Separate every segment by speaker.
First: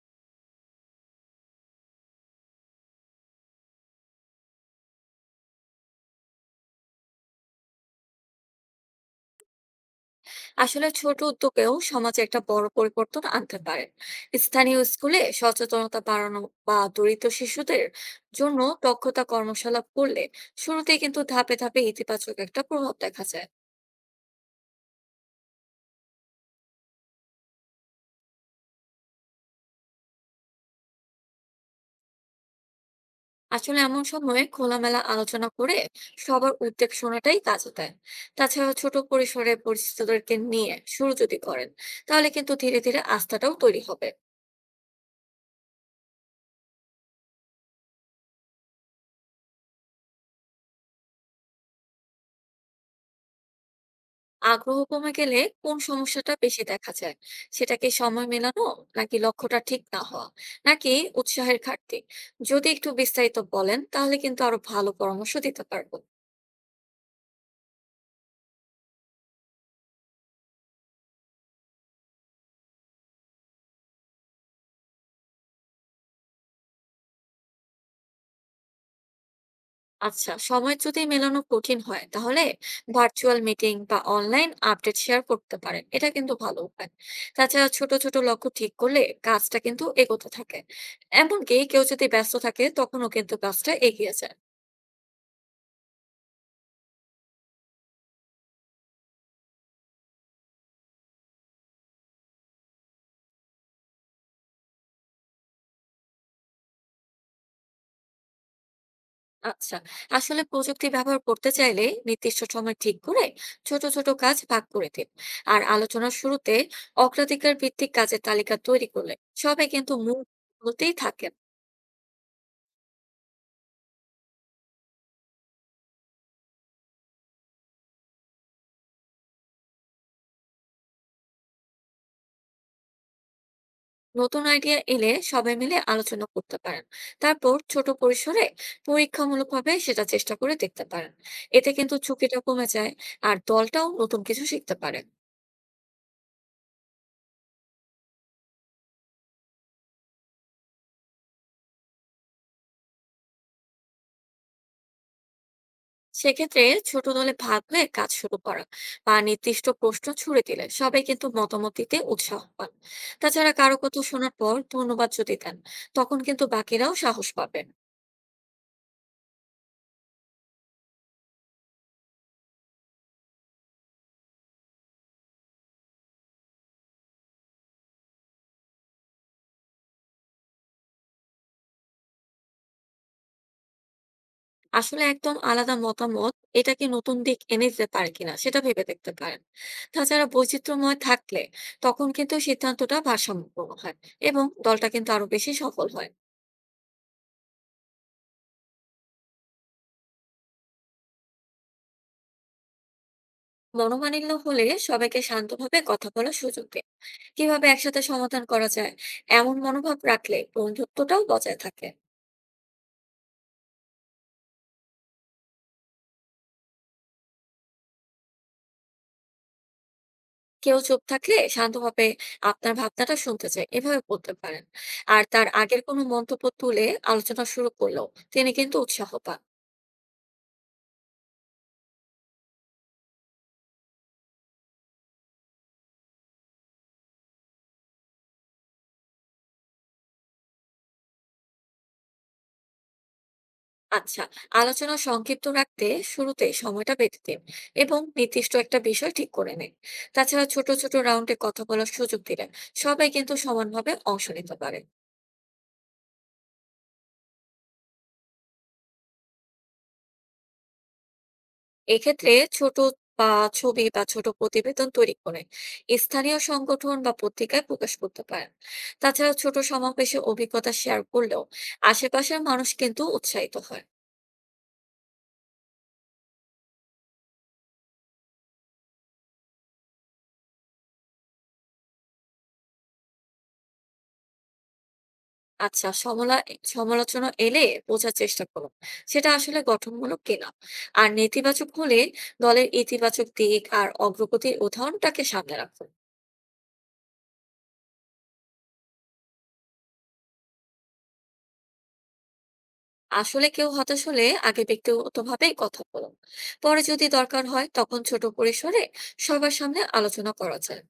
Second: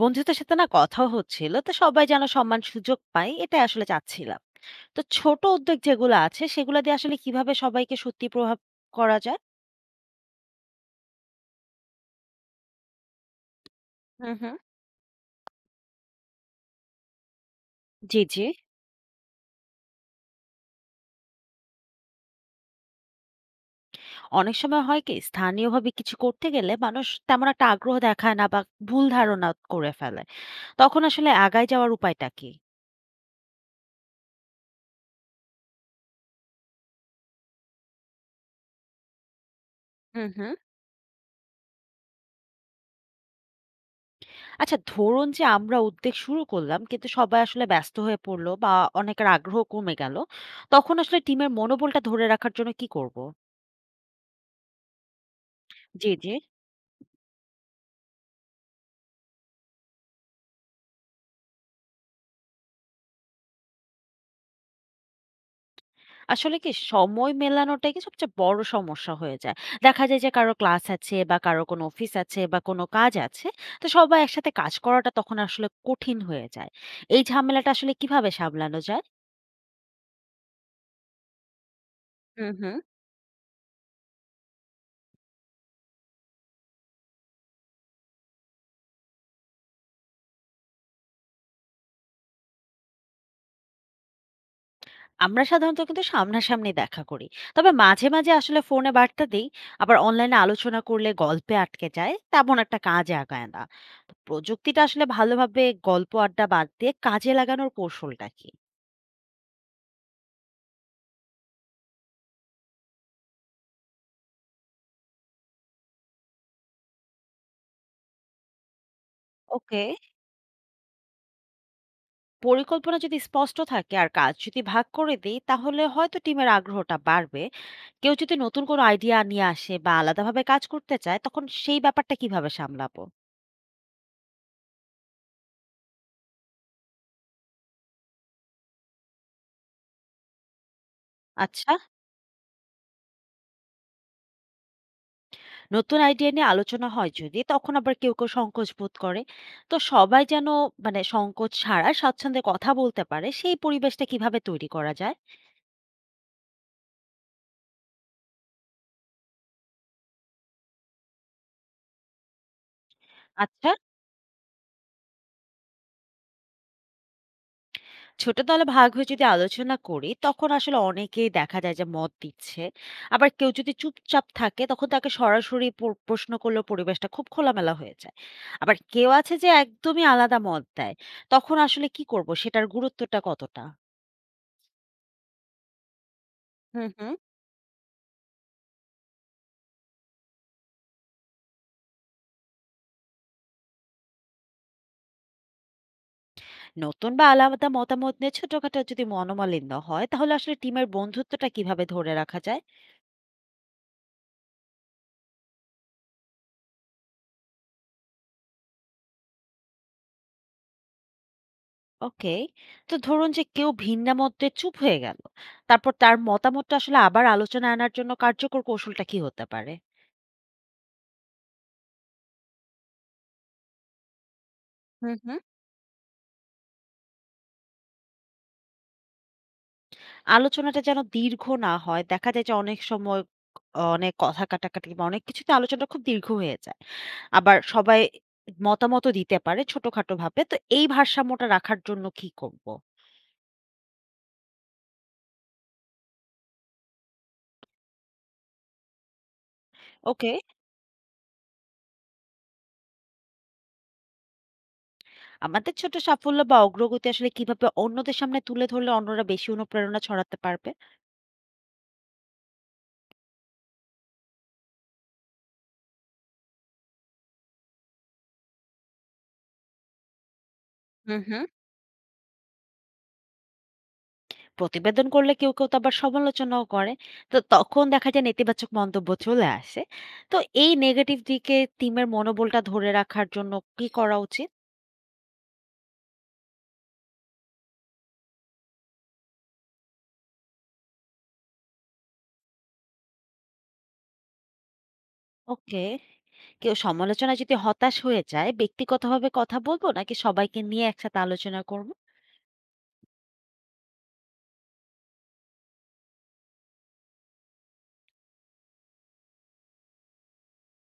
Speaker 1: বন্ধুদের সাথে না কথা হচ্ছিল, তো সবাই যেন সম্মান সুযোগ পায় এটা আসলে চাচ্ছিলাম। তো ছোট উদ্যোগ যেগুলো আছে সেগুলো দিয়ে আসলে কিভাবে সবাইকে সত্যি প্রভাব করা যায়।
Speaker 2: আসলে ছোট উদ্যোগেও সমাজে একটা বড় পরিবর্তন আনতে পারে।
Speaker 1: হুম হুম
Speaker 2: স্থানীয় স্কুলে সচেতনতা বাড়ানো বা দরিদ্র শিশুদের
Speaker 1: জি জি।
Speaker 2: জন্য দক্ষতা কর্মশালা করলে শুরুতেই কিন্তু ধাপে ধাপে ইতিবাচক একটা প্রভাব দেখা যায়।
Speaker 1: অনেক সময় হয় কি, স্থানীয়ভাবে কিছু করতে গেলে মানুষ তেমন একটা আগ্রহ দেখায় না বা ভুল ধারণা করে ফেলে। তখন আসলে আগায় যাওয়ার উপায়টা কি?
Speaker 2: আসলে এমন সময়ে খোলামেলা আলোচনা করে সবার উদ্বেগ শোনাটাই কাজে দেয়। তাছাড়া ছোট পরিসরে
Speaker 1: হুম
Speaker 2: পরিচিতদেরকে
Speaker 1: হুম
Speaker 2: নিয়ে শুরু যদি করেন তাহলে কিন্তু ধীরে ধীরে আস্থাটাও তৈরি হবে।
Speaker 1: আচ্ছা, ধরুন যে আমরা উদ্যোগ শুরু করলাম কিন্তু সবাই আসলে ব্যস্ত হয়ে পড়লো বা অনেকের আগ্রহ কমে গেল। তখন আসলে টিমের মনোবলটা ধরে রাখার জন্য কি করব?
Speaker 2: আগ্রহ কমে গেলে কোন
Speaker 1: জি জি।
Speaker 2: সমস্যাটা বেশি দেখা যায়? সেটা কি সময় মেলানো, নাকি লক্ষ্যটা ঠিক না হওয়া, নাকি উৎসাহের ঘাটতি? যদি একটু বিস্তারিত বলেন তাহলে কিন্তু আরো ভালো পরামর্শ দিতে পারবো।
Speaker 1: আসলে কি সময় মেলানোটাই কি সবচেয়ে বড় সমস্যা হয়ে যায়। দেখা যায় যে কারো ক্লাস আছে বা কারো কোনো অফিস আছে বা কোনো কাজ আছে। তো সবাই একসাথে কাজ করাটা তখন আসলে কঠিন হয়ে যায়। এই ঝামেলাটা আসলে কিভাবে সামলানো যায়?
Speaker 2: আচ্ছা, সময় যদি মেলানো কঠিন হয় তাহলে
Speaker 1: হুম হুম
Speaker 2: ভার্চুয়াল মিটিং বা অনলাইন আপডেট শেয়ার করতে পারেন, এটা কিন্তু ভালো উপায়। তাছাড়া ছোট ছোট লক্ষ্য ঠিক করলে কাজটা কিন্তু এগোতে থাকে, এমনকি কেউ যদি ব্যস্ত থাকে তখনও কিন্তু কাজটা এগিয়ে যায়।
Speaker 1: আমরা সাধারণত কিন্তু সামনাসামনি দেখা করি। তবে মাঝে মাঝে আসলে ফোনে বার্তা দেই। আবার অনলাইনে আলোচনা করলে গল্পে আটকে যায়। তেমন একটা কাজ আগায় না। তো প্রযুক্তিটা আসলে ভালোভাবে গল্প আড্ডা বাদ দিয়ে কাজে লাগানোর কৌশলটা কি?
Speaker 2: আচ্ছা, আসলে প্রযুক্তি ব্যবহার করতে চাইলে নির্দিষ্ট সময় ঠিক করে ছোট ছোট কাজ ভাগ করে দিন। আর আলোচনার শুরুতে অগ্রাধিকার ভিত্তিক কাজের তালিকা তৈরি করলে সবাই
Speaker 1: ওকে।
Speaker 2: কিন্তু মূল বলতেই থাকেন।
Speaker 1: পরিকল্পনা যদি স্পষ্ট থাকে আর কাজ যদি ভাগ করে দেই তাহলে হয়তো টিমের আগ্রহটা বাড়বে। কেউ যদি নতুন কোনো আইডিয়া নিয়ে আসে বা আলাদাভাবে কাজ করতে চায় তখন সেই ব্যাপারটা কিভাবে সামলাবো?
Speaker 2: নতুন আইডিয়া এলে সবাই মিলে আলোচনা করতে পারেন। তারপর ছোট পরিসরে পরীক্ষামূলক ভাবে সেটা চেষ্টা করে দেখতে পারেন। এতে
Speaker 1: আচ্ছা,
Speaker 2: কিন্তু ঝুঁকিটা কমে যায় আর দলটাও নতুন কিছু শিখতে পারে।
Speaker 1: নতুন আইডিয়া নিয়ে আলোচনা হয় যদি তখন আবার কেউ কেউ সংকোচ বোধ করে। তো সবাই যেন, মানে সংকোচ ছাড়া স্বাচ্ছন্দ্যে কথা বলতে পারে সেই পরিবেশটা কিভাবে তৈরি করা যায়?
Speaker 2: সেক্ষেত্রে ছোট দলে ভাগ হয়ে কাজ শুরু করা বা নির্দিষ্ট প্রশ্ন ছুড়ে দিলে সবাই কিন্তু মতামত দিতে উৎসাহ পান। তাছাড়া
Speaker 1: আচ্ছা।
Speaker 2: কারো কথা শোনার পর ধন্যবাদ যদি দেন তখন কিন্তু বাকিরাও সাহস পাবেন।
Speaker 1: ছোট দলে ভাগ হয়ে যদি আলোচনা করি তখন আসলে অনেকেই দেখা যায় যে মত দিচ্ছে। আবার কেউ যদি চুপচাপ থাকে তখন তাকে সরাসরি প্রশ্ন করলেও পরিবেশটা খুব খোলামেলা হয়ে যায়। আবার কেউ আছে যে একদমই আলাদা মত দেয়। তখন আসলে কি করব, সেটার গুরুত্বটা কতটা?
Speaker 2: আসলে একদম আলাদা মতামত, এটা কি
Speaker 1: হুম হুম
Speaker 2: নতুন দিক এনে দিতে পারে কিনা সেটা ভেবে দেখতে পারেন। তাছাড়া বৈচিত্র্যময় থাকলে তখন কিন্তু সিদ্ধান্তটা ভারসাম্যপূর্ণ হয় এবং দলটা কিন্তু আরো বেশি সফল হয়।
Speaker 1: নতুন বা আলাদা মতামত নিয়ে ছোটখাটো যদি মনোমালিন্য হয় তাহলে আসলে টিমের বন্ধুত্বটা কিভাবে ধরে রাখা যায়?
Speaker 2: মনোমালিন্য হলে সবাইকে শান্তভাবে কথা বলার সুযোগ দিন। কিভাবে একসাথে সমাধান করা যায়, এমন মনোভাব রাখলে বন্ধুত্বটাও বজায় থাকে।
Speaker 1: ওকে। তো ধরুন যে কেউ ভিন্নামতে চুপ হয়ে গেল। তারপর তার মতামতটা আসলে আবার আলোচনায় আনার জন্য কার্যকর কৌশলটা কি হতে পারে?
Speaker 2: কেউ চুপ থাকলে শান্তভাবে আপনার ভাবনাটা শুনতে চায় এভাবে বলতে পারেন।
Speaker 1: হুম
Speaker 2: আর
Speaker 1: হুম
Speaker 2: তার আগের কোনো মন্তব্য তুলে আলোচনা শুরু করলেও তিনি কিন্তু উৎসাহ পান।
Speaker 1: আলোচনাটা যেন দীর্ঘ না হয়। দেখা যায় যে অনেক সময় অনেক কথা কাটাকাটি বা অনেক কিছুতে আলোচনা খুব দীর্ঘ হয়ে যায়। আবার সবাই মতামতও দিতে পারে ছোটখাটো ভাবে। তো এই ভারসাম্যটা রাখার জন্য কি করব?
Speaker 2: আচ্ছা, আলোচনা সংক্ষিপ্ত রাখতে শুরুতে সময়টা বেঁধে দিন এবং নির্দিষ্ট একটা বিষয় ঠিক করে নিন।
Speaker 1: ওকে।
Speaker 2: তাছাড়া ছোট ছোট রাউন্ডে কথা বলার সুযোগ দিলে সবাই কিন্তু সমানভাবে অংশ নিতে পারে।
Speaker 1: আমাদের ছোট সাফল্য বা অগ্রগতি আসলে কিভাবে অন্যদের সামনে তুলে ধরলে অন্যরা বেশি অনুপ্রেরণা ছড়াতে পারবে?
Speaker 2: এক্ষেত্রে ছোট বা ছবি বা ছোট প্রতিবেদন তৈরি করে স্থানীয় সংগঠন বা পত্রিকায় প্রকাশ করতে পারেন। তাছাড়া ছোট সমাবেশে অভিজ্ঞতা শেয়ার
Speaker 1: হুম
Speaker 2: করলেও
Speaker 1: হুম
Speaker 2: আশেপাশের মানুষ কিন্তু উৎসাহিত হয়।
Speaker 1: প্রতিবেদন করলে কেউ কেউ তো আবার সমালোচনাও করে। তো তখন দেখা যায় নেতিবাচক মন্তব্য চলে আসে। তো এই নেগেটিভ দিকে টিমের মনোবলটা ধরে রাখার জন্য কি করা উচিত?
Speaker 2: আচ্ছা, সমালোচনা এলে বোঝার চেষ্টা করুন সেটা আসলে গঠনমূলক কিনা। আর নেতিবাচক হলে দলের ইতিবাচক দিক আর অগ্রগতির উদাহরণটাকে সামনে
Speaker 1: ওকে।
Speaker 2: রাখুন।
Speaker 1: কেউ সমালোচনায় যদি হতাশ হয়ে যায়, ব্যক্তিগতভাবে কথা বলব নাকি সবাইকে নিয়ে একসাথে আলোচনা করব?
Speaker 2: আসলে কেউ হতাশ হলে আগে ব্যক্তিগতভাবে কথা বলুন। পরে যদি দরকার হয় তখন ছোট পরিসরে সবার সামনে আলোচনা করা যায়।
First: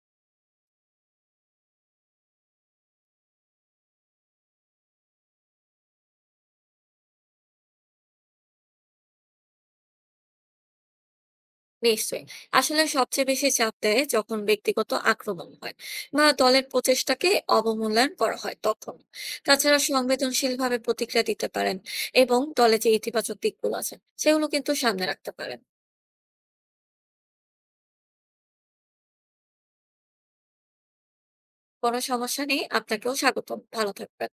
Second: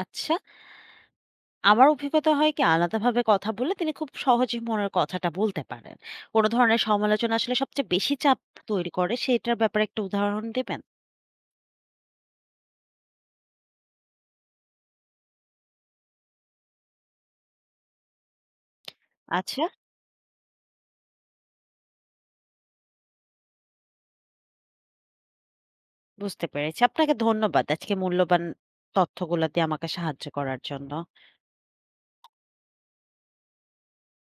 Speaker 1: আচ্ছা, আমার অভিজ্ঞতা হয় কি আলাদাভাবে কথা বললে তিনি খুব সহজে মনের কথাটা বলতে পারেন। কোন ধরনের সমালোচনা আসলে সবচেয়ে বেশি চাপ তৈরি করে সেটার ব্যাপারে একটা উদাহরণ দেবেন?
Speaker 2: নিশ্চয়ই। আসলে সবচেয়ে বেশি চাপ দেয় যখন ব্যক্তিগত আক্রমণ হয় বা দলের প্রচেষ্টাকে অবমূল্যায়ন করা হয় তখন।
Speaker 1: আচ্ছা।
Speaker 2: তাছাড়া সংবেদনশীলভাবে প্রতিক্রিয়া দিতে পারেন এবং দলে যে ইতিবাচক দিকগুলো আছে সেগুলো কিন্তু সামনে রাখতে পারেন।
Speaker 1: বুঝতে পেরেছি। আপনাকে ধন্যবাদ আজকে মূল্যবান তথ্যগুলা দিয়ে আমাকে সাহায্য করার জন্য।
Speaker 2: কোনো সমস্যা নেই, আপনাকেও স্বাগতম, ভালো থাকবেন।